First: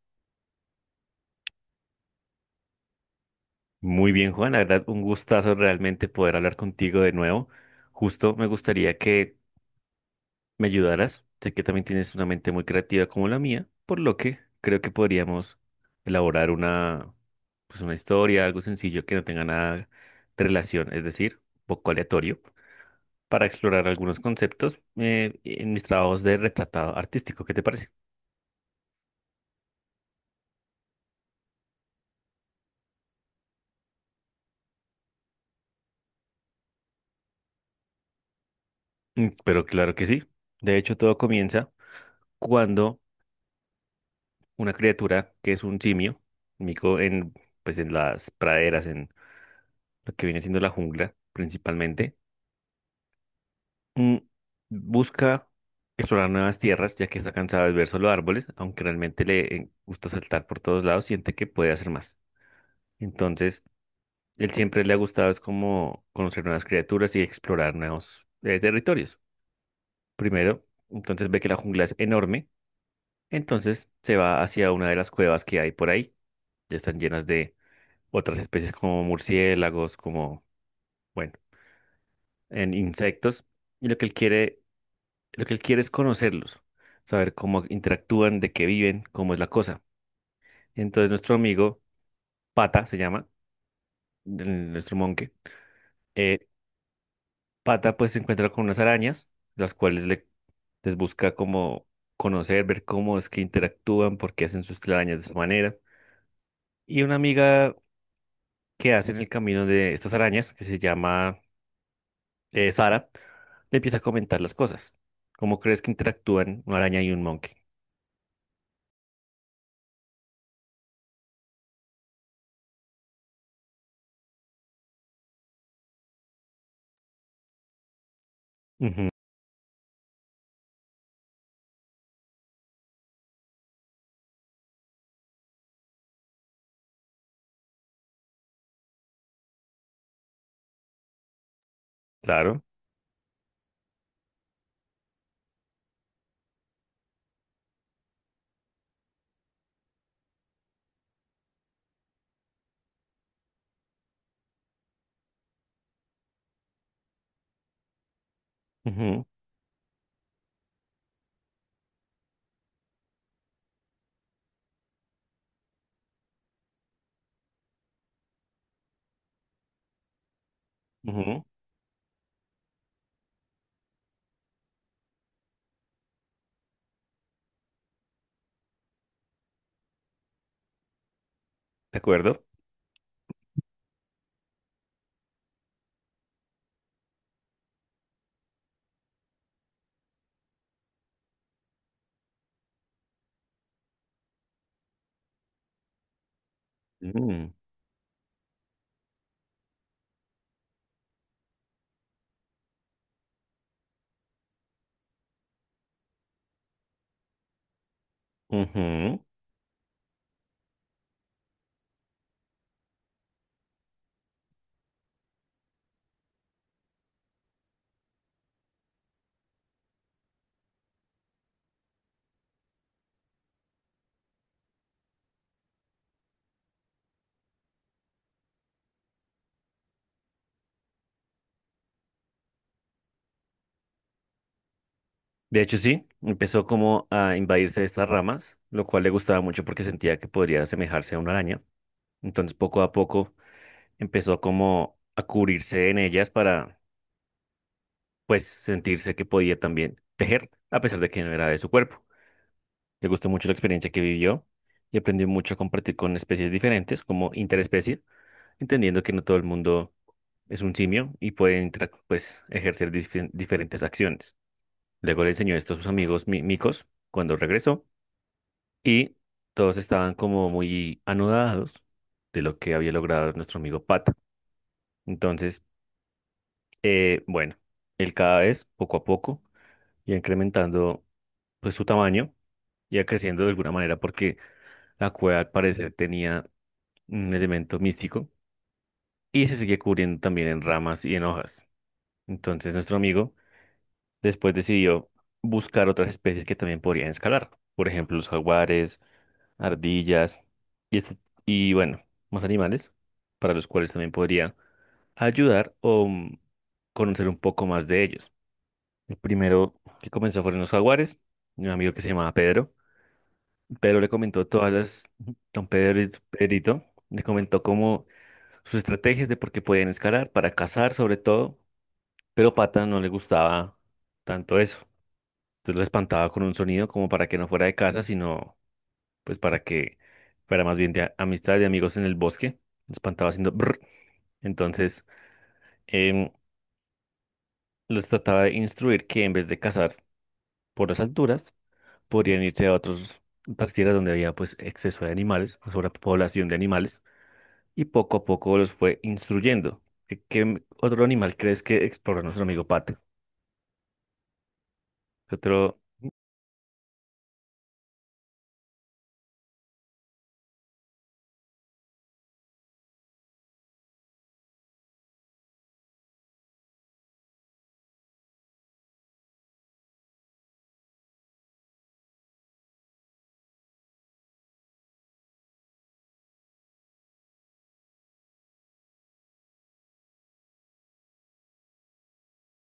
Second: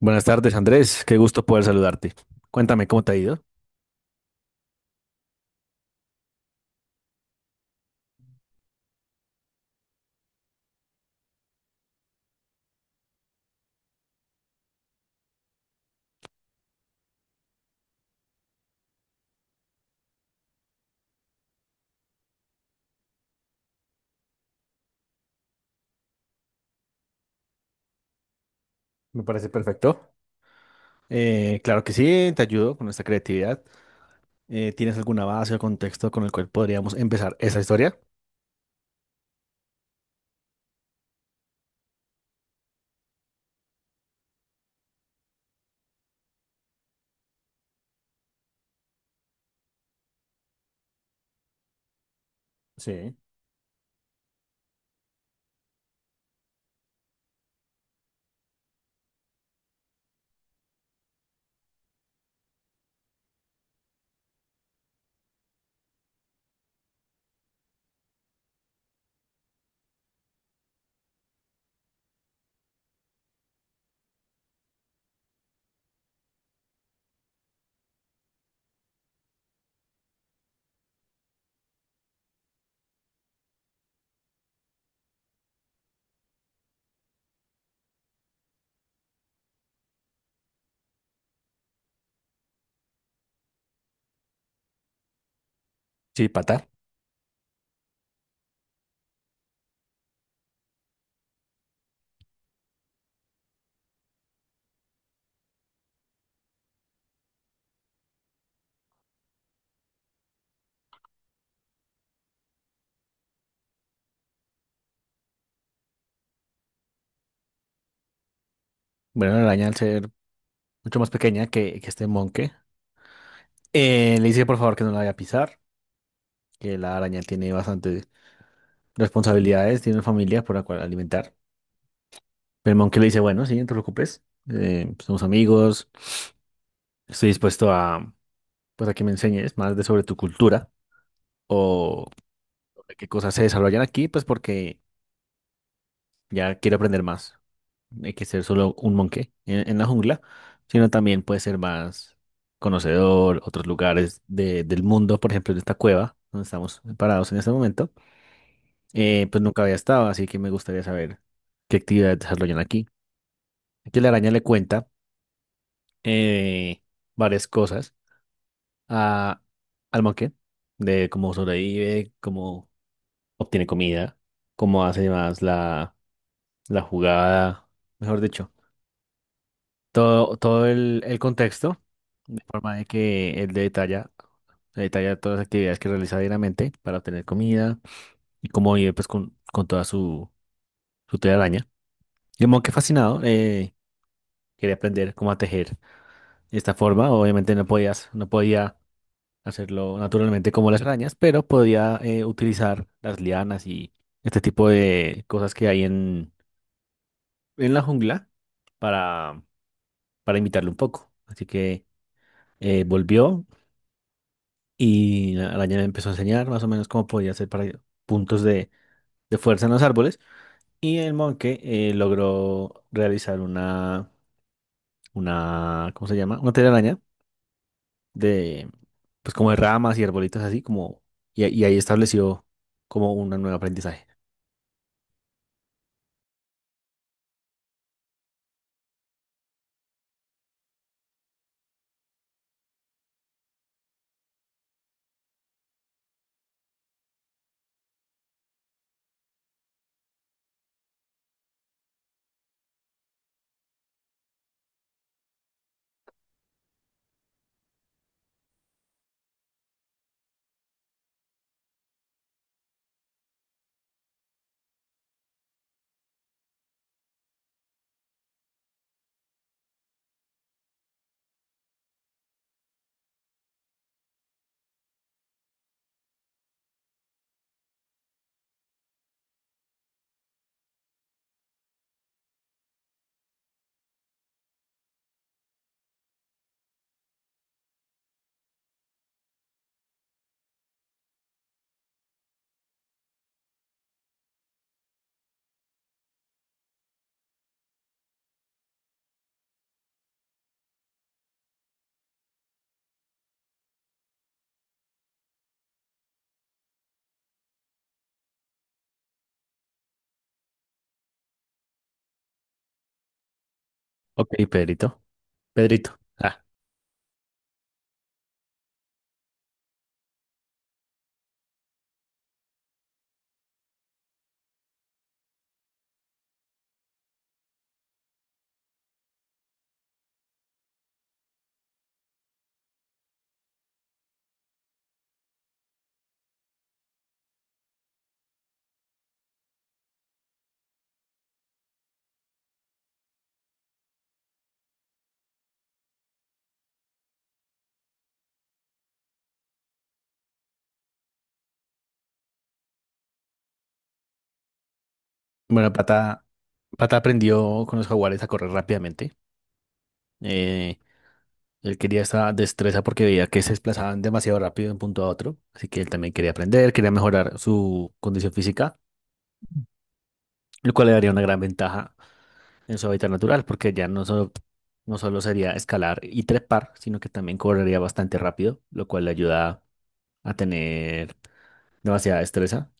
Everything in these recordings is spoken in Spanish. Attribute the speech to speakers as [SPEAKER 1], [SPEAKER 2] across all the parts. [SPEAKER 1] Buenas tardes, Andrés. Qué gusto poder saludarte. Cuéntame cómo te ha ido.
[SPEAKER 2] Muy bien, Juan, la verdad, un gustazo realmente poder hablar contigo de nuevo. Justo me gustaría que me ayudaras. Sé que también tienes una mente muy creativa como la mía, por lo que creo que podríamos elaborar una, pues una historia, algo sencillo que no tenga nada de relación, es decir, un poco aleatorio, para explorar algunos conceptos en mis trabajos de retratado artístico. ¿Qué te parece?
[SPEAKER 1] Me parece perfecto. Claro que sí, te ayudo con esta creatividad. ¿tienes alguna base o contexto con el cual podríamos empezar esa historia?
[SPEAKER 2] Mm, pero claro que sí. De hecho, todo comienza cuando una criatura que es un simio, mico en, pues en las praderas, en lo que viene siendo la jungla principalmente.
[SPEAKER 1] Sí.
[SPEAKER 2] Mm, Busca explorar nuevas tierras, ya que está cansada de ver solo árboles, aunque realmente le gusta saltar por todos lados, siente que puede hacer más. Entonces, él siempre le ha gustado es como conocer nuevas criaturas y explorar nuevos territorios. Primero, entonces ve que la jungla es enorme, entonces se va hacia una de las cuevas que hay por ahí, ya están llenas de otras especies como murciélagos, como, bueno, en insectos. Y lo que él quiere, lo que él quiere es conocerlos, saber cómo interactúan, de qué viven, cómo es la cosa. Entonces nuestro amigo Pata se llama, nuestro monje,
[SPEAKER 1] Sí,
[SPEAKER 2] eh,
[SPEAKER 1] pata.
[SPEAKER 2] Pata pues se encuentra con unas arañas, las cuales le, les busca como conocer, ver cómo es que interactúan, por qué hacen sus telarañas de esa manera. Y una amiga que hace en el camino de estas arañas, que se llama Sara, le empieza a comentar las cosas. ¿Cómo crees que interactúan una araña y un monkey?
[SPEAKER 1] Bueno, la araña, al ser mucho más pequeña que este monje, le dice por favor que no la vaya a pisar, que la araña tiene bastantes
[SPEAKER 2] Ujú,
[SPEAKER 1] responsabilidades, tiene una familia por la cual alimentar. Pero el monje le dice, bueno, sí, no te preocupes, somos amigos, estoy dispuesto a, pues, a que me enseñes más de sobre tu cultura, o
[SPEAKER 2] claro.
[SPEAKER 1] de qué cosas se desarrollan aquí, pues porque ya quiero aprender más. No hay que ser solo un monje en la jungla, sino también puede ser más conocedor, otros lugares del mundo. Por ejemplo, en esta cueva donde estamos parados en este momento,
[SPEAKER 2] Ujú,
[SPEAKER 1] pues nunca había estado, así que me gustaría saber qué actividades desarrollan aquí. Aquí la araña le cuenta eh, varias cosas a, al monje, de cómo
[SPEAKER 2] ujú,
[SPEAKER 1] sobrevive, cómo obtiene comida, cómo hace más la jugada, mejor dicho, todo el contexto,
[SPEAKER 2] ¿de
[SPEAKER 1] de
[SPEAKER 2] acuerdo?
[SPEAKER 1] forma de que él detalla, detalla todas las actividades que realiza diariamente para obtener comida y cómo vive, pues con toda su, su telaraña. Y como que fascinado, quería aprender cómo a tejer de esta forma.
[SPEAKER 2] Mm,
[SPEAKER 1] Obviamente no podía hacerlo naturalmente como las arañas, pero podía, utilizar las lianas y este tipo de cosas que hay en la jungla
[SPEAKER 2] ujú.
[SPEAKER 1] para, para imitarlo un poco. Así que volvió y la araña le empezó a enseñar más o menos cómo podía hacer para puntos de fuerza en los árboles. Y el monje logró realizar una, ¿cómo se llama? Una telaraña de, pues como de ramas y arbolitos así, como, y ahí estableció como un nuevo aprendizaje.
[SPEAKER 2] De hecho, sí, empezó como a invadirse de estas ramas, lo cual le gustaba mucho porque sentía que podría asemejarse a una araña. Entonces, poco a poco, empezó como a cubrirse en ellas para, pues, sentirse que podía también tejer, a pesar de que no era de su cuerpo. Le gustó mucho la experiencia que vivió y aprendió mucho a compartir con especies diferentes como interespecie, entendiendo que no todo el mundo es un simio y puede pues, ejercer diferentes acciones. Luego le enseñó esto a sus amigos micos cuando regresó y todos estaban como muy anodados de lo que había logrado nuestro amigo Pata. Entonces, bueno, él cada vez, poco a poco, iba incrementando pues su tamaño, iba creciendo de alguna manera porque la cueva al parecer tenía un elemento místico y se seguía cubriendo también en ramas y en hojas. Entonces nuestro amigo después decidió buscar otras especies que también podrían escalar, por ejemplo los jaguares, ardillas y, y bueno, más animales para los cuales también podría ayudar o conocer un poco más de ellos. El primero que comenzó fueron los jaguares, un amigo que se llamaba Pedro. Pedro le
[SPEAKER 1] Ok,
[SPEAKER 2] comentó todas
[SPEAKER 1] Pedrito.
[SPEAKER 2] las, don
[SPEAKER 1] Pedrito.
[SPEAKER 2] Pedro,
[SPEAKER 1] Ah,
[SPEAKER 2] Pedrito, le comentó cómo sus estrategias de por qué podían escalar, para cazar sobre todo, pero Pata no le gustaba tanto eso. Entonces lo espantaba con un sonido como para que no fuera de casa, sino pues para que fuera más bien de amistad, de amigos en el bosque. Lo espantaba haciendo brr. Entonces em, los trataba de instruir que en vez de cazar por las alturas, podrían irse a otros otras tierras donde había pues exceso de animales, sobrepoblación de animales, y poco a poco los fue instruyendo. ¿Qué, qué otro animal crees que exploró nuestro amigo Pata?
[SPEAKER 1] bueno,
[SPEAKER 2] Otro,
[SPEAKER 1] Pata, Pata aprendió con los jaguares a correr rápidamente. Eh, Él quería esa destreza porque veía que se desplazaban demasiado rápido de un punto a otro, así que él también quería aprender, quería mejorar su condición física, lo cual le daría una gran ventaja en su hábitat natural, porque ya no solo sería escalar y trepar, sino que también correría bastante rápido, lo cual le ayuda a tener demasiada destreza.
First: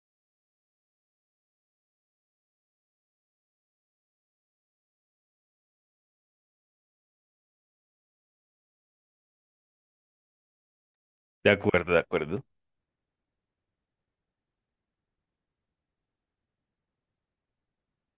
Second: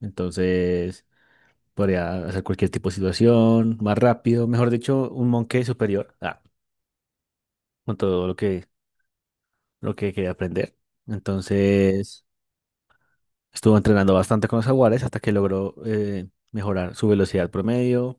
[SPEAKER 1] Entonces, podría hacer cualquier tipo de situación más rápido, mejor dicho, un monje superior, ah, con todo lo que quería aprender.
[SPEAKER 2] de acuerdo, de
[SPEAKER 1] Entonces...
[SPEAKER 2] acuerdo.
[SPEAKER 1] estuvo entrenando bastante con los jaguares hasta que logró, mejorar su velocidad promedio,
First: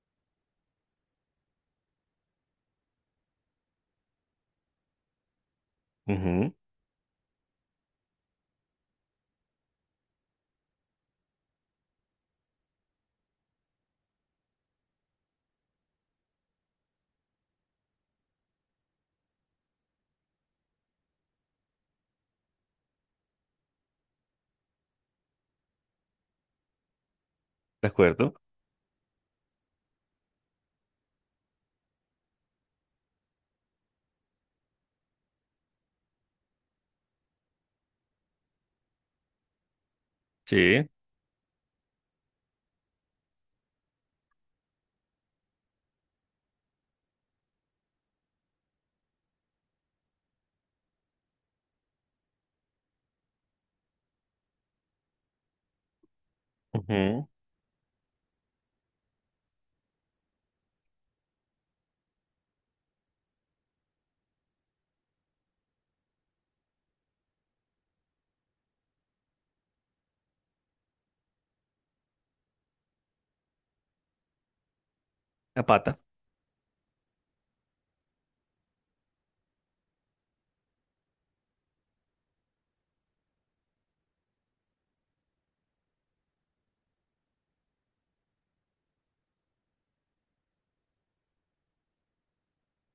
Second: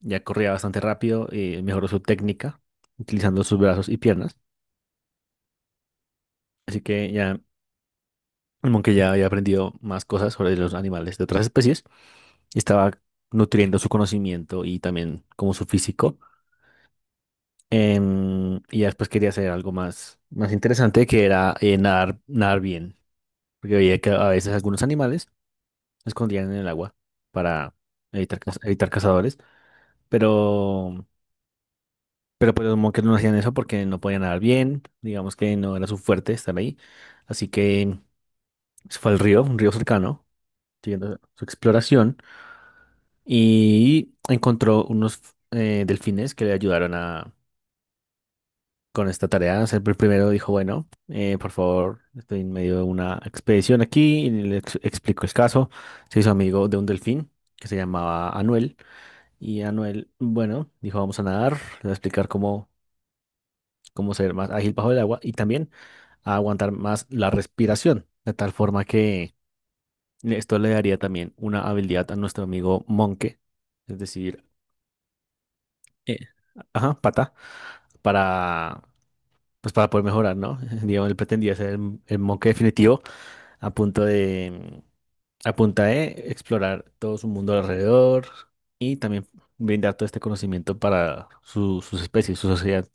[SPEAKER 1] ya corría bastante rápido y mejoró su técnica utilizando sus brazos y piernas.
[SPEAKER 2] Ujú,
[SPEAKER 1] Así que ya el monkey ya había aprendido más cosas sobre los animales de otras especies y estaba nutriendo su conocimiento y también como su físico. Y ya después quería hacer algo más, más interesante, que era nadar, nadar bien, porque veía que a veces algunos animales se escondían en el agua para
[SPEAKER 2] de acuerdo.
[SPEAKER 1] evitar, evitar cazadores. pero, pero pues los Monkers no hacían eso porque no podían nadar bien, digamos que no era su fuerte estar ahí, así que se fue al río, un río cercano,
[SPEAKER 2] Sí,
[SPEAKER 1] siguiendo su exploración, y encontró unos, delfines que le ayudaron a, con esta tarea. O sea, el primero dijo, bueno, por favor, estoy en medio de una expedición aquí, y le explicó el caso, se hizo amigo de un
[SPEAKER 2] ujú.
[SPEAKER 1] delfín que se llamaba Anuel, y Anuel, bueno, dijo, vamos a nadar, le voy a explicar cómo, como ser más ágil bajo el agua y también a aguantar más la respiración, de tal forma que esto le daría también una habilidad a nuestro amigo Monke, es decir,
[SPEAKER 2] La pata.
[SPEAKER 1] eh, ajá, pata, para, pues para poder mejorar, ¿no? Digamos, él pretendía ser el Monke definitivo a punto de, a punta de explorar todo su mundo alrededor y también brindar todo este conocimiento para sus especies, su sociedad,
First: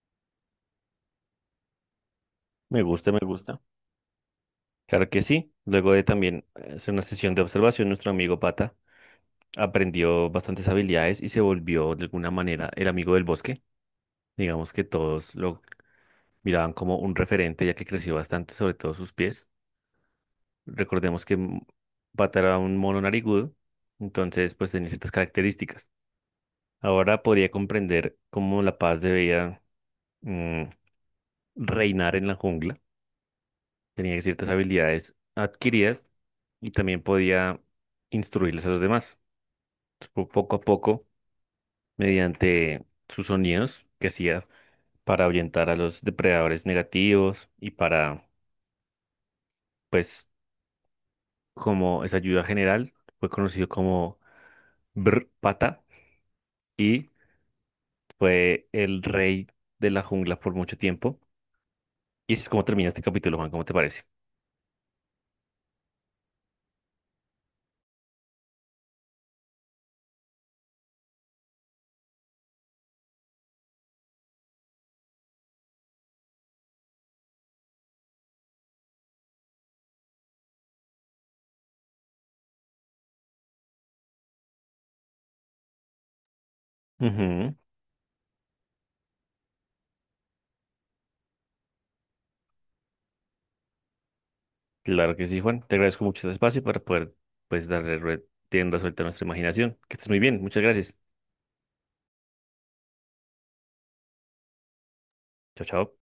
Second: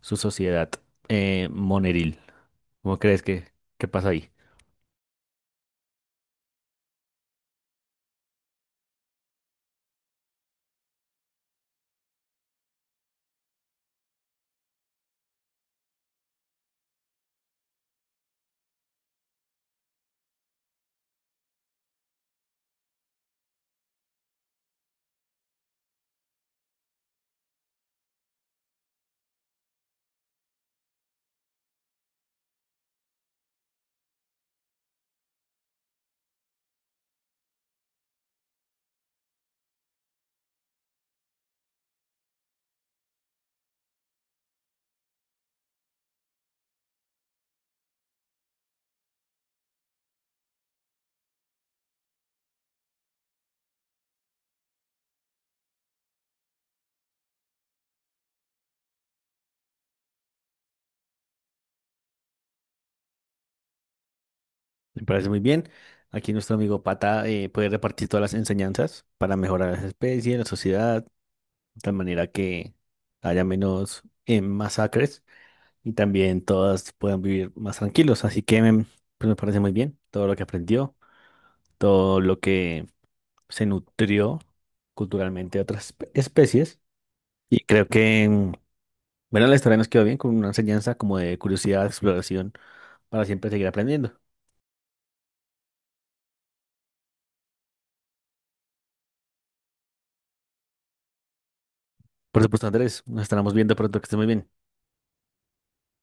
[SPEAKER 1] su sociedad, moneril.
[SPEAKER 2] Me
[SPEAKER 1] ¿Cómo
[SPEAKER 2] gusta, me
[SPEAKER 1] crees que
[SPEAKER 2] gusta.
[SPEAKER 1] qué pasa ahí?
[SPEAKER 2] Claro que sí. Luego de también hacer una sesión de observación, nuestro amigo Pata aprendió bastantes habilidades y se volvió de alguna manera el amigo del bosque. Digamos que todos lo miraban como un referente ya que creció bastante, sobre todo sus pies. Recordemos que Pata era un mono narigudo, entonces pues tenía ciertas características. Ahora podría comprender cómo la paz debía mm, reinar en la jungla, tenía ciertas habilidades adquiridas y también podía instruirles a los demás. Poco a poco, mediante sus sonidos que hacía para ahuyentar a los depredadores negativos y para, pues, como esa ayuda general, fue conocido como Brr Pata y fue el rey de la jungla por mucho tiempo. Y así es como termina este capítulo, Juan, ¿cómo te parece?
[SPEAKER 1] Me parece muy bien. Aquí nuestro amigo Pata puede repartir todas las enseñanzas para mejorar las especies, la sociedad, de tal manera que haya menos, masacres, y también todas puedan vivir más tranquilos. Así que, pues me parece muy bien todo lo que aprendió, todo lo que se nutrió culturalmente de otras especies.
[SPEAKER 2] Ujú.
[SPEAKER 1] Y creo que, bueno, la historia nos quedó bien con una enseñanza como de curiosidad, exploración, para siempre seguir aprendiendo.
[SPEAKER 2] Claro que sí, Juan. Te agradezco mucho este espacio para poder, pues, darle rienda suelta a nuestra imaginación. Que estés muy bien. Muchas gracias.
[SPEAKER 1] Por supuesto, Andrés, nos estaremos viendo pronto, que esté muy bien.
[SPEAKER 2] Chao, chao.